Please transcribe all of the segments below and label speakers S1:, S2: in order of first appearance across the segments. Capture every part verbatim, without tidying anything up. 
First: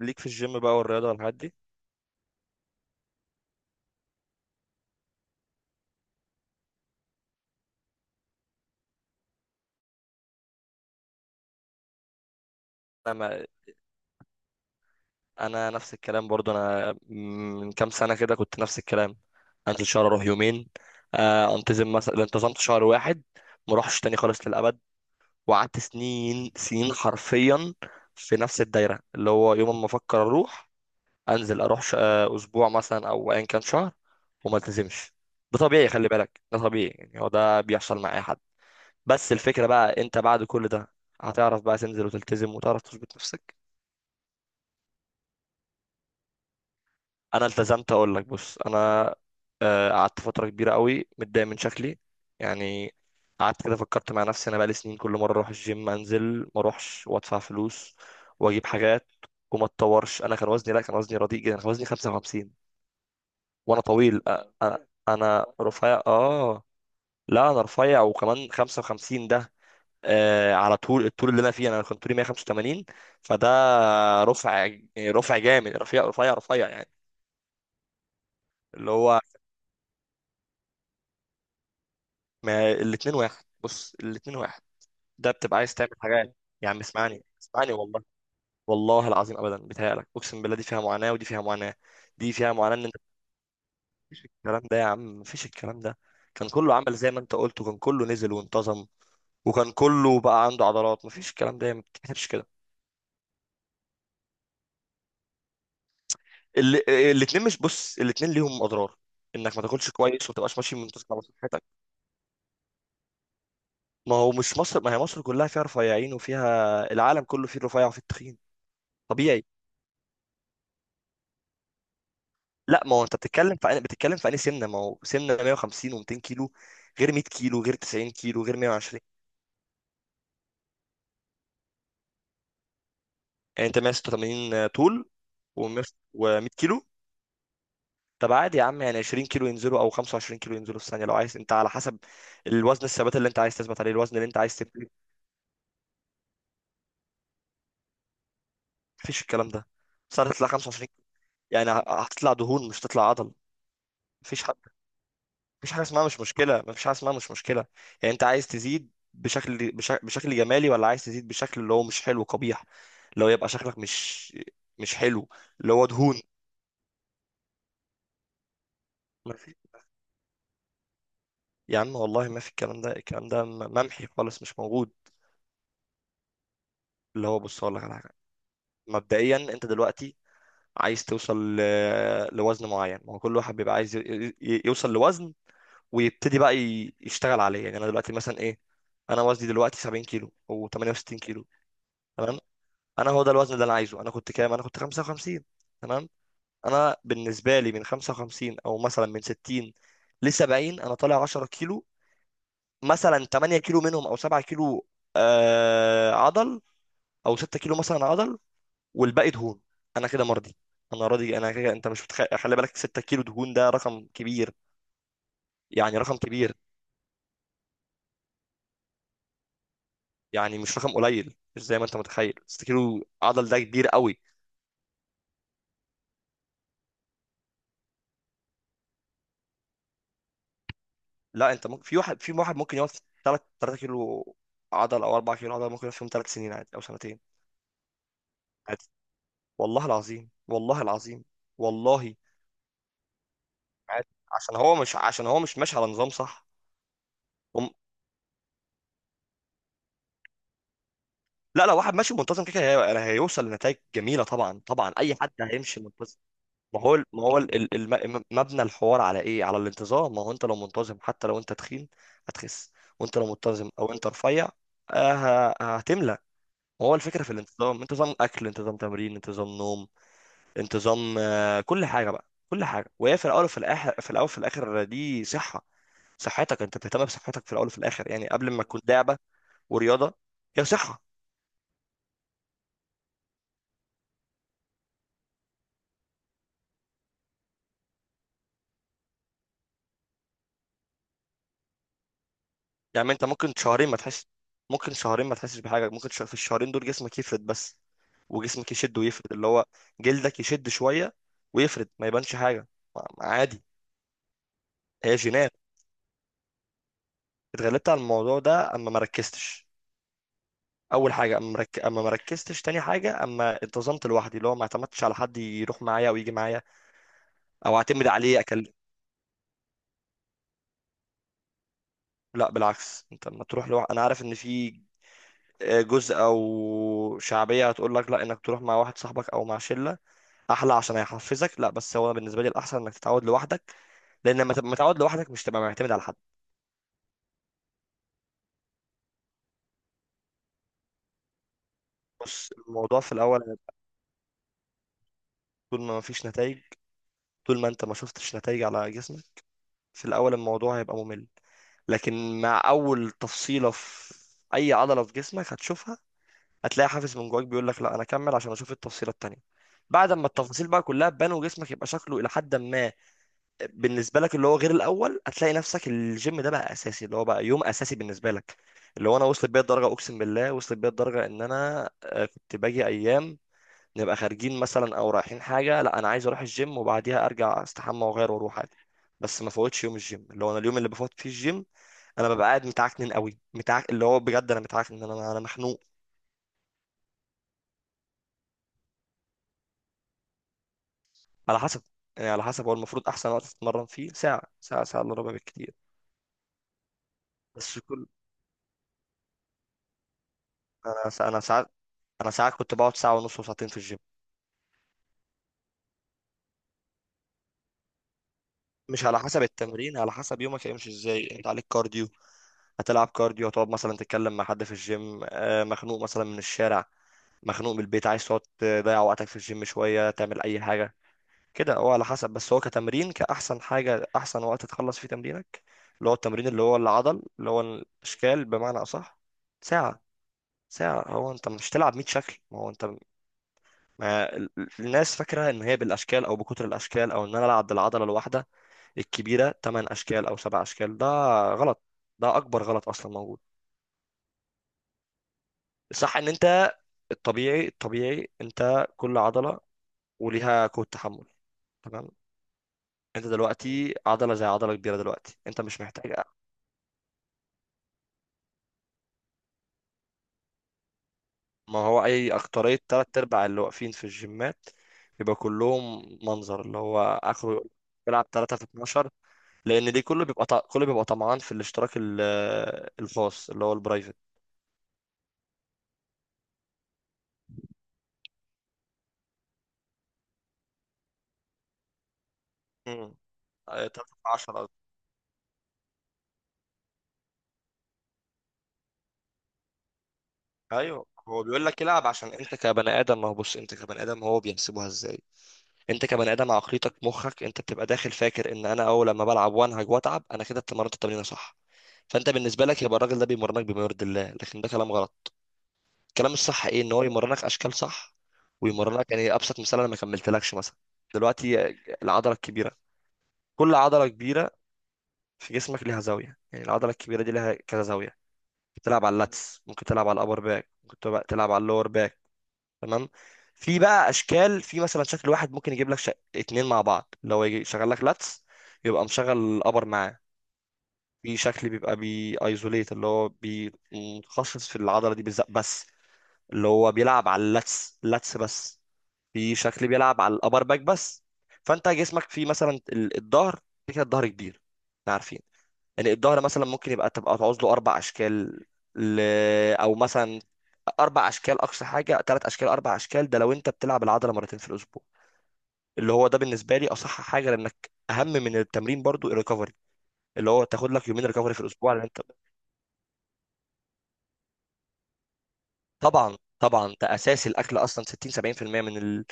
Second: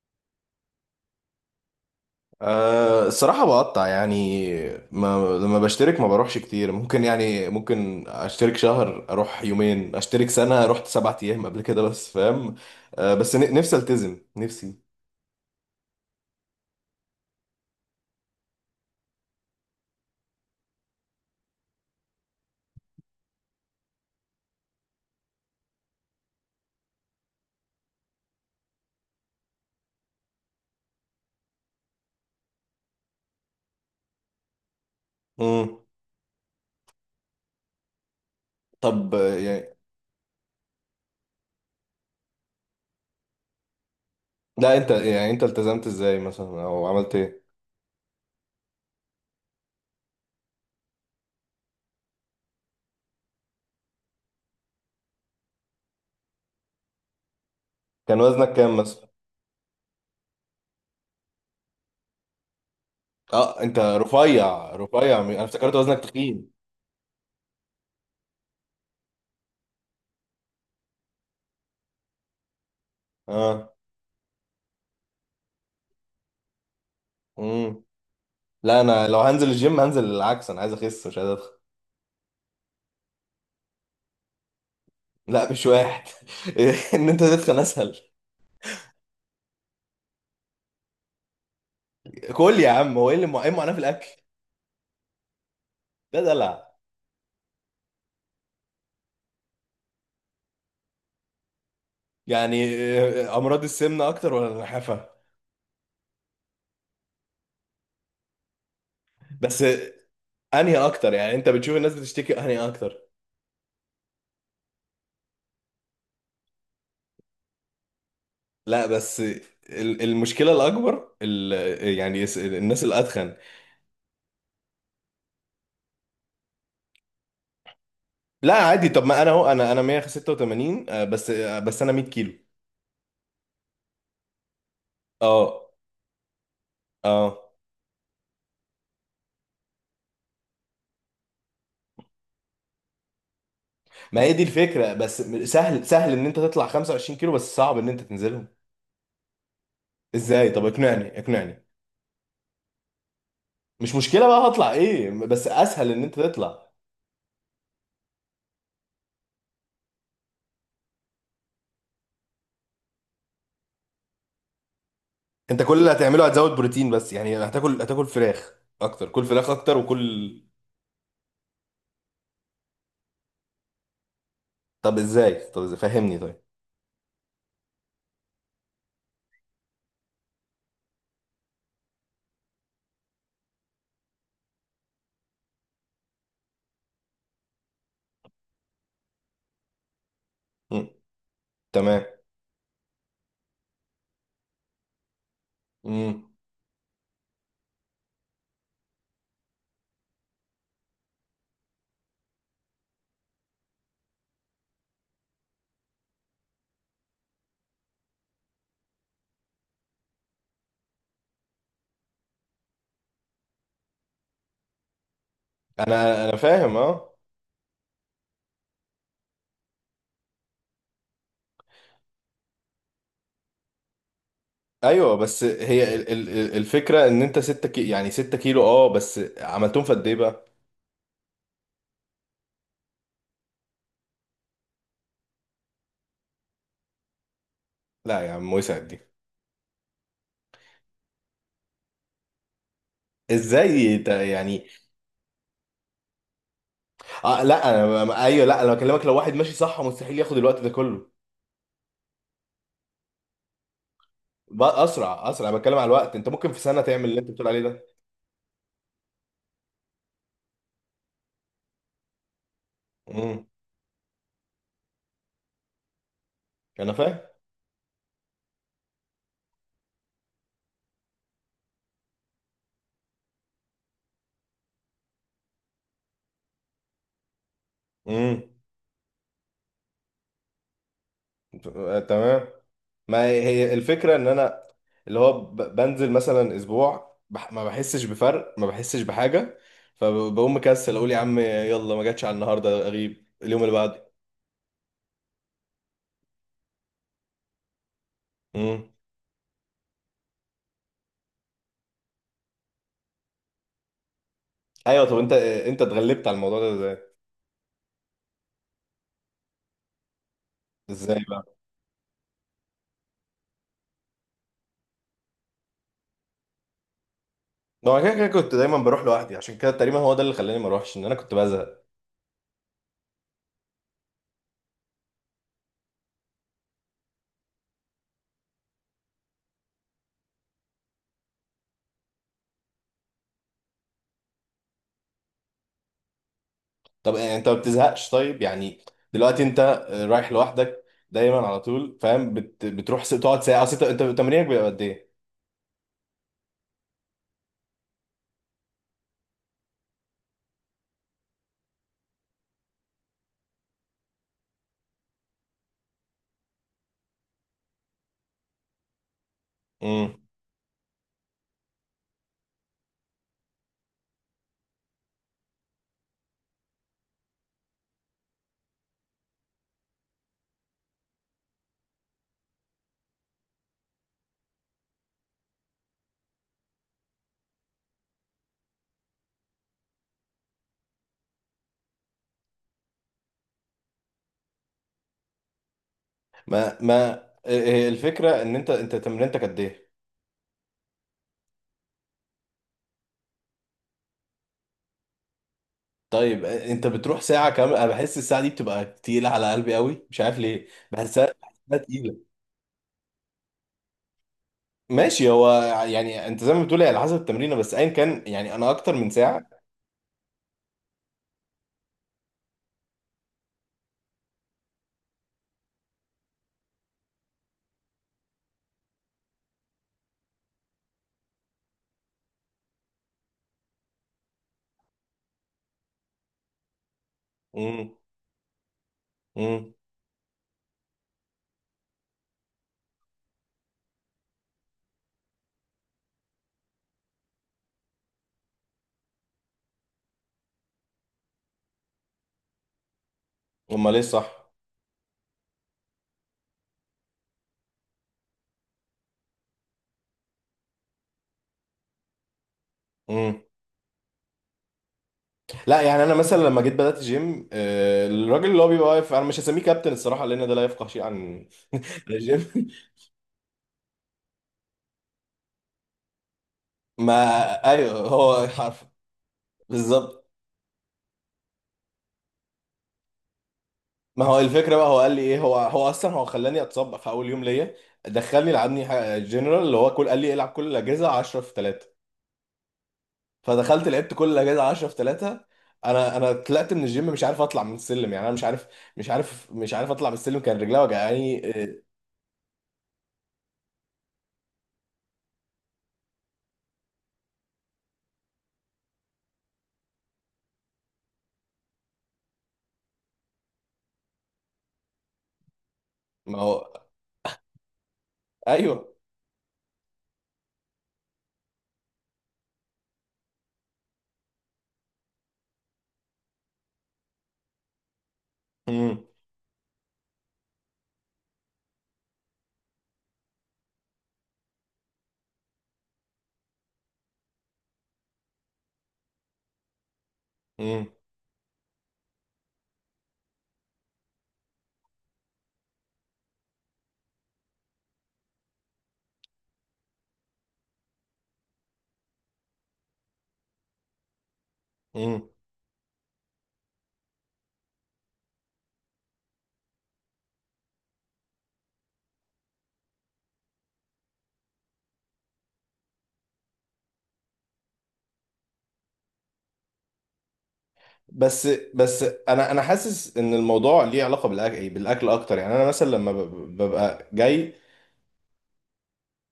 S1: ليك في الجيم بقى والرياضة والحاجات دي.
S2: أه الصراحة بقطع، يعني ما لما بشترك ما بروحش كتير. ممكن يعني ممكن اشترك شهر اروح يومين، اشترك سنة رحت سبعة ايام قبل كده بس. فاهم؟
S1: انا
S2: أه بس،
S1: ما-
S2: ن- نفسي التزم نفسي.
S1: انا نفس الكلام برضو، انا من كام سنة كده كنت نفس الكلام، انزل شهر اروح يومين، آه، انتظم مثلا، انتظمت شهر واحد ما اروحش تاني خالص للابد، وقعدت سنين سنين حرفيا في نفس الدايرة، اللي هو يوم ما افكر اروح انزل اروح ش- آه، اسبوع مثلا او ايا كان شهر وما التزمش. ده
S2: مم.
S1: طبيعي، خلي بالك ده طبيعي، يعني هو ده بيحصل مع اي حد.
S2: طب
S1: بس
S2: آه،
S1: الفكرة
S2: يعني،
S1: بقى انت بعد كل ده هتعرف بقى تنزل وتلتزم وتعرف تظبط نفسك.
S2: لا انت يعني، انت التزمت ازاي مثلا او عملت ايه؟
S1: انا التزمت، اقول لك، بص انا آه، قعدت فتره كبيره قوي متضايق من شكلي، يعني. قعدت كده فكرت مع نفسي، انا بقالي سنين كل مره اروح الجيم انزل ما اروحش وادفع فلوس
S2: كان وزنك
S1: واجيب
S2: كام مثلا؟
S1: حاجات وما اتطورش. انا كان وزني، لا كان وزني رديء جدا، كان وزني خمسة وخمسين،
S2: اه، انت
S1: وانا طويل. أ-
S2: رفيع
S1: أ-
S2: رفيع، انا
S1: انا
S2: افتكرت وزنك
S1: رفيع
S2: تخين.
S1: اه، لا انا رفيع، وكمان خمسة وخمسين ده آه على طول. الطول اللي انا فيه، انا كنت طولي مية وخمسة وثمانين، فده
S2: اه.
S1: رفع، رفع جامد، رفيع رفيع رفيع يعني.
S2: مم. لا،
S1: اللي
S2: انا لو
S1: هو،
S2: هنزل الجيم هنزل العكس، انا عايز اخس مش عايز ادخل.
S1: ما الاتنين واحد، بص الاتنين واحد، ده
S2: لا،
S1: بتبقى
S2: مش
S1: عايز تعمل
S2: واحد.
S1: حاجة. يا عم
S2: ان انت
S1: اسمعني
S2: تدخل
S1: اسمعني،
S2: اسهل.
S1: والله والله العظيم، ابدا بتهيألك، اقسم بالله دي فيها معاناة ودي فيها معاناة، دي فيها
S2: كل يا
S1: معاناة ان انت،
S2: عم، هو ايه اللي مع- ايه المعاناه في الاكل؟
S1: الكلام ده يا عم مفيش الكلام ده،
S2: ده
S1: كان
S2: دلع.
S1: كله عمل زي ما انت قلت وكان كله نزل وانتظم وكان كله بقى عنده عضلات. مفيش الكلام ده، ما بتتحسبش كده.
S2: يعني آه، امراض السمنه اكتر ولا النحافه؟
S1: ال- الاتنين، مش بص الاتنين ليهم اضرار، انك
S2: بس
S1: ما تاكلش
S2: آه،
S1: كويس وما تبقاش
S2: انهي
S1: ماشي منتظم
S2: اكتر
S1: على
S2: يعني؟ انت
S1: صحتك.
S2: بتشوف الناس بتشتكي انهي اكتر؟
S1: ما هو مش مصر، ما هي مصر كلها فيها رفيعين وفيها، العالم كله فيه الرفيع وفيه التخين،
S2: لا بس آه،
S1: طبيعي.
S2: ال- المشكله الاكبر، ال- آه، يعني الس-
S1: لا
S2: الناس
S1: ما هو انت
S2: الاتخن.
S1: بتتكلم في بتتكلم في انهي سمنه؟ ما هو سمنه مية وخمسين و200 كيلو، غير مائة كيلو، غير تسعين كيلو،
S2: لا
S1: غير
S2: عادي،
S1: مية وعشرين.
S2: طب ما انا اهو، انا انا ميه وستة وتمانين آه، بس آه، بس انا ميه كيلو.
S1: يعني انت مية وستة وثمانين طول
S2: اه.
S1: و100 كيلو؟
S2: اه،
S1: طب عادي يا عم، يعني عشرين كيلو ينزلوا او خمسة وعشرين كيلو ينزلوا في الثانيه لو عايز، انت على حسب الوزن، الثبات اللي انت عايز تثبت عليه، الوزن
S2: ما
S1: اللي
S2: هي
S1: انت
S2: دي
S1: عايز تبني.
S2: الفكره بس. سهل سهل ان انت تطلع خمسة وعشرين كيلو، بس صعب ان انت تنزلهم.
S1: مفيش الكلام ده، بس هتطلع
S2: ازاي؟ طب
S1: خمسة وعشرين،
S2: اقنعني اقنعني.
S1: يعني هتطلع دهون مش هتطلع عضل.
S2: مش مشكله
S1: مفيش
S2: بقى
S1: حد،
S2: هطلع ايه، بس
S1: مفيش حاجه
S2: اسهل ان
S1: اسمها
S2: انت
S1: مش مشكله،
S2: تطلع.
S1: مفيش حاجه اسمها مش مشكله. يعني انت عايز تزيد بشكل، بشكل, بشكل جمالي، ولا عايز تزيد بشكل اللي هو مش حلو، قبيح، اللي هو يبقى شكلك مش، مش حلو.
S2: انت
S1: اللي
S2: كل
S1: هو
S2: اللي
S1: دهون.
S2: هتعمله هتزود بروتين بس، يعني هتاكل، هتاكل فراخ اكتر. كل
S1: ما
S2: فراخ
S1: في
S2: اكتر وكل.
S1: يا عم والله ما في الكلام ده، الكلام ده م- ممحي خالص، مش موجود.
S2: طب ازاي؟ طب ازاي؟ فهمني طيب.
S1: اللي هو بص اقول لك على حاجه، مبدئيا انت دلوقتي عايز توصل ل- لوزن معين. ما هو كل واحد بيبقى عايز ي- ي- يوصل لوزن ويبتدي بقى ي- يشتغل عليه. يعني انا دلوقتي مثلا ايه، انا وزني دلوقتي سبعين كيلو او
S2: مم.
S1: تمنية وستين كيلو،
S2: تمام.
S1: تمام؟ انا هو ده الوزن اللي انا عايزه. انا كنت كام؟ انا كنت خمسة وخمسين، تمام.
S2: مم.
S1: انا بالنسبه لي، من خمسة وخمسين او مثلا من ستين ل سبعين، انا طالع عشرة كيلو، مثلا ثمانية كيلو منهم او سبعة كيلو آه عضل، او ستة كيلو مثلا عضل، والباقي دهون، انا كده مرضي، انا راضي انا كده. انت مش متخ... خلي بالك، ستة كيلو دهون ده رقم كبير، يعني رقم
S2: انا انا
S1: كبير،
S2: فاهم. اه.
S1: يعني مش رقم قليل، مش زي ما انت متخيل. ستة كيلو عضل ده كبير قوي.
S2: ايوه، بس هي ال- ال- ال- الفكره ان انت ستة كي... يعني ستة كيلو اه، بس عملتهم في قد ايه بقى؟
S1: لا انت ممكن في واحد، في واحد ممكن يقعد في تلاتة تلاتة كيلو عضل او أربعة كيلو عضل، ممكن يقعد فيهم ثلاث سنين عادي، او سنتين
S2: لا يا عم، وسعت
S1: عادي.
S2: دي.
S1: والله العظيم والله العظيم والله،
S2: ازاي انت
S1: عادي، عشان
S2: يعني؟
S1: هو مش، عشان هو مش ماشي على نظام صح.
S2: اه لا
S1: وم...
S2: انا ب- ايوه، لا انا بكلمك، لو واحد ماشي صح مستحيل ياخد الوقت ده كله.
S1: لا لا، واحد ماشي منتظم كده كده هي- يعني هيوصل لنتائج جميله، طبعا
S2: بقى
S1: طبعا، اي
S2: اسرع
S1: حد
S2: اسرع، انا بتكلم
S1: هيمشي
S2: على الوقت.
S1: منتظم.
S2: انت ممكن في
S1: ما
S2: سنه
S1: هو،
S2: تعمل اللي
S1: ما
S2: انت
S1: هو
S2: بتقول
S1: ال-
S2: عليه ده.
S1: ال- الم- مبنى الحوار على ايه؟ على الانتظام. ما هو انت لو منتظم حتى لو انت تخين هتخس، وانت لو
S2: امم.
S1: منتظم او انت رفيع آه، ه- هتملى.
S2: انا
S1: هو
S2: فاهم.
S1: الفكرة في الانتظام، انت نظام أكل، انت نظام تمرين، انت نظام نوم، انت نظام، آه، كل حاجة بقى، كل حاجة، وهي في الأول وفي الآخر، في الأول وفي الآخر دي صحة، صحتك، انت بتهتم بصحتك في الأول وفي الآخر، يعني
S2: امم.
S1: قبل ما تكون لعبة ورياضة، هي صحة.
S2: آه، تمام. ما هي هي الفكرة ان انا، اللي هو ب- بنزل مثلا اسبوع بح، ما بحسش بفرق، ما بحسش بحاجة. فبقوم مكسل اقول يا عم يلا، ما جاتش على النهاردة،
S1: يعني انت
S2: اغيب
S1: ممكن
S2: اليوم اللي
S1: شهرين ما
S2: بعده.
S1: تحس، ممكن شهرين ما تحسش بحاجة، ممكن ش... في الشهرين دول جسمك يفرد بس، وجسمك
S2: امم.
S1: يشد ويفرد، اللي هو جلدك يشد شوية ويفرد، ما يبانش حاجة، ما- ما عادي.
S2: ايوه،
S1: هي
S2: طب انت
S1: جينات.
S2: انت اتغلبت على الموضوع ده ازاي؟
S1: اتغلبت على الموضوع ده أما ما ركزتش. اول
S2: ازاي
S1: حاجه
S2: بقى؟
S1: اما مرك... اما ما ركزتش، تاني حاجه اما انتظمت لوحدي، اللي هو ما اعتمدتش على حد يروح معايا او يجي معايا او
S2: ما هو
S1: اعتمد
S2: كده كده
S1: عليه
S2: كنت
S1: اكلم.
S2: دايما بروح لوحدي، عشان كده تقريبا هو ده اللي خلاني ما اروحش، ان انا كنت بزهق.
S1: لا بالعكس، انت لما تروح لوحدك، انا عارف ان في آه، جزء او شعبيه هتقول لك لا انك تروح مع واحد صاحبك او مع شله احلى عشان هيحفزك، لا بس هو بالنسبه لي الاحسن انك تتعود لوحدك، لان لما تبقى متعود لوحدك، مش تبقى معتمد على حد.
S2: طب آه، انت ما بتزهقش طيب يعني؟ دلوقتي انت آه، رايح لوحدك دايما على طول فاهم؟
S1: بص
S2: بت...
S1: الموضوع
S2: بتروح س-
S1: في
S2: تقعد
S1: الاول،
S2: ساعة؟ اصل انت، أنت تمرينك بيبقى قد
S1: طول ما مفيش نتائج، طول ما انت ما شفتش نتائج على جسمك، في الأول الموضوع هيبقى ممل، لكن مع أول تفصيلة في أي عضلة في جسمك هتشوفها، هتلاقي حافز من جواك بيقول لك لا، أنا أكمل عشان أشوف التفصيلة التانية. بعد
S2: ايه؟
S1: ما التفاصيل بقى كلها تبان وجسمك يبقى شكله إلى حد ما بالنسبة لك، اللي هو غير الأول، هتلاقي نفسك الجيم ده بقى أساسي، اللي هو بقى يوم أساسي بالنسبة لك. اللي هو أنا وصلت بيا الدرجة، أقسم بالله وصلت بيا الدرجة، إن أنا آه، كنت باجي أيام نبقى خارجين مثلا او رايحين حاجه، لا انا عايز اروح الجيم وبعديها ارجع استحمى واغير واروح عادي، بس ما فوتش يوم الجيم. اللي هو انا اليوم اللي بفوت فيه الجيم، انا ببقى قاعد متعكنن قوي، متعك، اللي هو بجد انا متعكنن، انا انا مخنوق.
S2: ما ما هي الفكره ان انت انت تمرينتك قد ايه؟
S1: على حسب، يعني على حسب، هو المفروض احسن وقت تتمرن فيه ساعه، ساعه، ساعه الا ربع بالكتير.
S2: طيب آه، انت بتروح ساعه كامله.
S1: بس
S2: انا
S1: كل
S2: بحس الساعه دي بتبقى تقيله على قلبي قوي، مش عارف ليه.
S1: انا سا-
S2: بحسها
S1: انا ساعات،
S2: بحسها تقيله.
S1: انا ساعات كنت بقعد ساعه ونص وساعتين في الجيم.
S2: ماشي. هو يعني انت زي ما بتقول هي على حسب التمرينه، بس ايا كان، يعني انا اكتر
S1: مش
S2: من
S1: على حسب
S2: ساعه.
S1: التمرين، على حسب يومك هيمشي ازاي، انت عليك كارديو، هتلعب كارديو، هتقعد مثلا تتكلم مع حد في الجيم، آه، مخنوق مثلا من الشارع، مخنوق من البيت، عايز تقعد تضيع وقتك في الجيم شوية تعمل أي حاجة، كده هو على حسب. بس هو كتمرين، كأحسن حاجة، أحسن وقت تخلص فيه تمرينك، اللي هو التمرين اللي هو العضل اللي هو
S2: امم.
S1: الأشكال، بمعنى أصح
S2: امم.
S1: ساعة، ساعة. هو أنت مش تلعب مية شكل، ما هو أنت، ما ال- ال- الناس فاكرة إن هي بالأشكال، أو بكتر الأشكال، أو إن أنا ألعب بالعضلة الواحدة الكبيرة ثمانية أشكال أو سبع أشكال. ده غلط، ده أكبر غلط أصلا موجود.
S2: امال ايه صح؟
S1: صح إن أنت، الطبيعي، الطبيعي انت كل عضله وليها قوه تحمل، تمام؟ انت
S2: امم.
S1: دلوقتي عضله زي عضله كبيره، دلوقتي انت
S2: لا
S1: مش
S2: يعني
S1: محتاج.
S2: انا مثلا لما جيت بدات جيم، آه، الراجل اللي هو بيبقى واقف انا مش هسميه كابتن الصراحه، لان ده لا يفقه شيء عن
S1: ما هو اي
S2: الجيم.
S1: اكتريه، تلات ارباع اللي واقفين في الجيمات بيبقى كلهم منظر، اللي هو
S2: ما
S1: اخره
S2: ايوه،
S1: بيلعب
S2: هو
S1: ثلاثة في
S2: حرف.
S1: اتناشر، لان دي كله
S2: بالظبط.
S1: بيبقى ط- كله بيبقى طمعان في الاشتراك ال- الخاص اللي هو البرايفت.
S2: ما هو الفكره بقى، هو قال لي ايه، هو هو اصلا هو خلاني اتصاب في اول يوم ليا. دخلني لعبني ح- جنرال اللي هو كل، قال لي إيه، العب كل الاجهزه عشرة في ثلاثة. فدخلت
S1: تلاتة
S2: لعبت
S1: في
S2: كل الاجهزه
S1: عشرة.
S2: عشرة في ثلاثة. انا انا طلعت من الجيم مش عارف اطلع من السلم، يعني انا مش عارف مش عارف مش عارف اطلع من السلم. كان رجلي
S1: ايوه هو
S2: وجعاني
S1: بيقول لك
S2: إيه،
S1: العب عشان انت كبني ادم، ما هو بص انت كبني ادم هو بيحسبوها ازاي، انت كبني ادم عقليتك، مخك انت بتبقى داخل فاكر ان انا اول لما بلعب وانهج واتعب انا كده اتمرنت التمرينه صح، فانت بالنسبه لك يبقى الراجل ده بيمرنك بما يرضي الله، لكن ده كلام غلط. الكلام
S2: ما
S1: الصح
S2: هو.
S1: ايه، ان هو يمرنك اشكال صح
S2: ايوه.
S1: ويمرنك، يعني ابسط مثال، انا ما كملتلكش مثلا دلوقتي، العضله الكبيره، كل عضله كبيره في جسمك ليها زاويه، يعني العضله الكبيره دي ليها كذا زاويه،
S2: امم.
S1: بتلعب على اللاتس، ممكن تلعب على الابر باك، ممكن تبقى- تلعب على اللور باك، تمام؟ في بقى اشكال، في مثلا شكل واحد ممكن يجيب لك شك... اتنين مع بعض، لو يجي شغال لك لاتس يبقى مشغل الابر معاه.
S2: امم.
S1: في شكل بيبقى بي ايزوليت، اللي هو بي- متخصص في العضله دي بالذات بس، اللي هو بيلعب على اللاتس، لاتس بس. في شكل بيلعب على الابر باك بس. فانت جسمك فيه مثلا ال- الظهر، كده الظهر كبير، احنا
S2: امم.
S1: عارفين، يعني الظهر مثلا ممكن يبقى تبقى تعوز له اربع اشكال، ل... او مثلا اربع اشكال، اقصى حاجه ثلاث اشكال اربع اشكال، ده لو انت بتلعب العضله مرتين في الاسبوع، اللي هو ده بالنسبه لي اصح حاجه، لانك اهم من التمرين برضو الريكفري، اللي هو تاخد لك يومين
S2: بس
S1: ريكفري في الاسبوع،
S2: بس
S1: لان انت،
S2: انا انا حاسس ان الموضوع ليه علاقه بالاكل، بالاكل اكتر. يعني انا مثلا لما ب-
S1: طبعا
S2: ب-
S1: طبعا
S2: ببقى
S1: ده اساس،
S2: جاي.
S1: الاكل اصلا ستين سبعين في المية من ال...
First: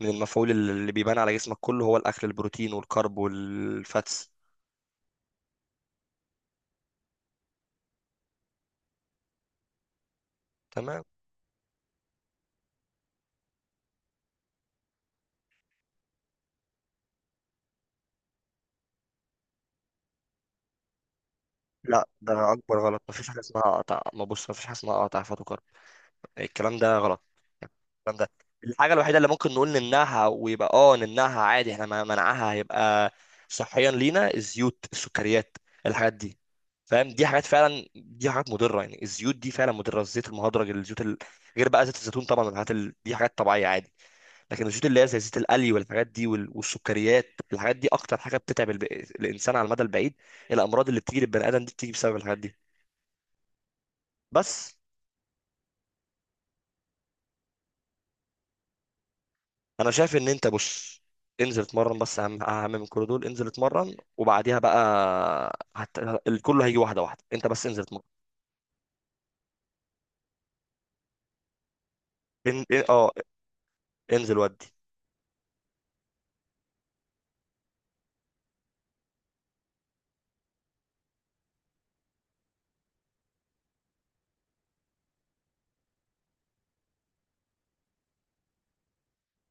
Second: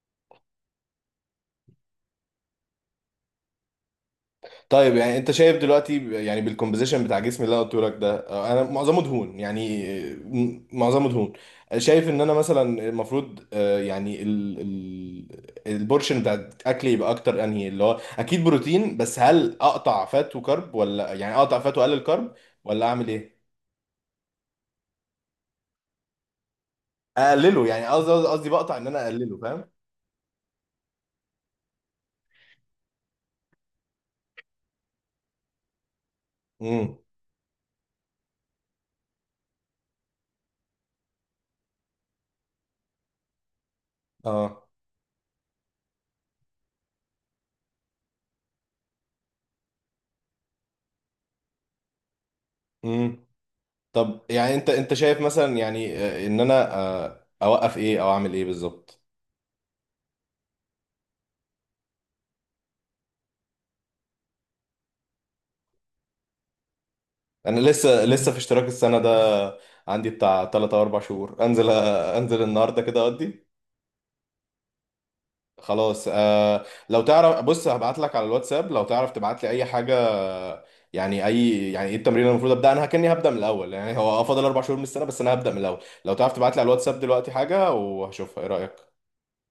S1: من المفعول اللي بيبان على جسمك كله هو الاكل، البروتين والكرب والفاتس،
S2: طيب يعني انت شايف دلوقتي، يعني بالكومبوزيشن بتاع جسمي اللي انا قلته لك ده، اه، انا معظمه دهون يعني. اه،
S1: تمام؟
S2: معظمه دهون. شايف ان انا مثلا المفروض اه، يعني ال ال البورشن بتاع اكلي يبقى اكتر انهي اللي هو؟ اكيد بروتين، بس هل اقطع فات وكرب، ولا يعني اقطع فات واقلل
S1: لا
S2: كرب،
S1: ده اكبر
S2: ولا
S1: غلط،
S2: اعمل
S1: مفيش حاجه
S2: ايه؟
S1: اسمها قطع، ما بص مفيش حاجه اسمها قطع فاتو كرب، الكلام ده غلط،
S2: اقلله يعني، قصدي
S1: الكلام ده،
S2: قصدي بقطع ان
S1: الحاجه
S2: انا
S1: الوحيده اللي
S2: اقلله.
S1: ممكن نقول
S2: فاهم؟
S1: نمنعها ويبقى اه نمنعها عادي، احنا ما- منعها هيبقى صحيا لينا، الزيوت، السكريات، الحاجات دي،
S2: امم.
S1: فاهم؟ دي حاجات فعلا، دي حاجات مضره، يعني الزيوت دي فعلا مضره، الزيت المهدرج، الزيوت ال... غير بقى زيت الزيتون طبعا والحاجات ال... دي حاجات طبيعيه عادي، لكن
S2: اه.
S1: الزيوت اللي هي زي زيت القلي والحاجات دي وال... والسكريات، الحاجات دي اكتر حاجه بتتعب الب... الانسان على المدى البعيد، الامراض اللي بتيجي للبني ادم دي بتيجي بسبب الحاجات دي.
S2: امم. طب يعني انت
S1: بس
S2: انت شايف مثلا يعني اه، ان انا اه، اوقف ايه او اعمل ايه بالظبط؟
S1: انا شايف ان انت، بص انزل اتمرن بس، اهم، اهم من كل دول انزل اتمرن وبعديها بقى هت... الكل هيجي واحده واحده، انت
S2: انا
S1: بس انزل اتمرن.
S2: لسه لسه في اشتراك السنه ده، عندي بتاع ثلاثة او اربع شهور. انزل انزل
S1: ان...
S2: النهارده
S1: إن-
S2: كده
S1: اه
S2: اقضي.
S1: انزل ودي.
S2: خلاص آه لو تعرف، بص هبعت لك على الواتساب لو تعرف تبعت لي اي حاجه. يعني اي، يعني ايه التمرين اللي المفروض ابدا؟ انا كاني هبدا من الاول، يعني هو فاضل اربع شهور من السنه بس انا هبدا من الاول. لو تعرف تبعت لي على الواتساب دلوقتي حاجه وهشوفها، ايه رايك؟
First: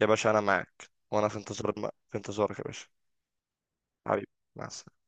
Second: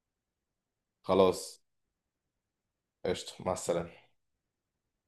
S1: يا باشا انا معاك، وانا في
S2: خلاص،
S1: انتظار، في انتظارك يا باشا،
S2: قشطه، مع السلامه.
S1: حبيبي، مع السلامه.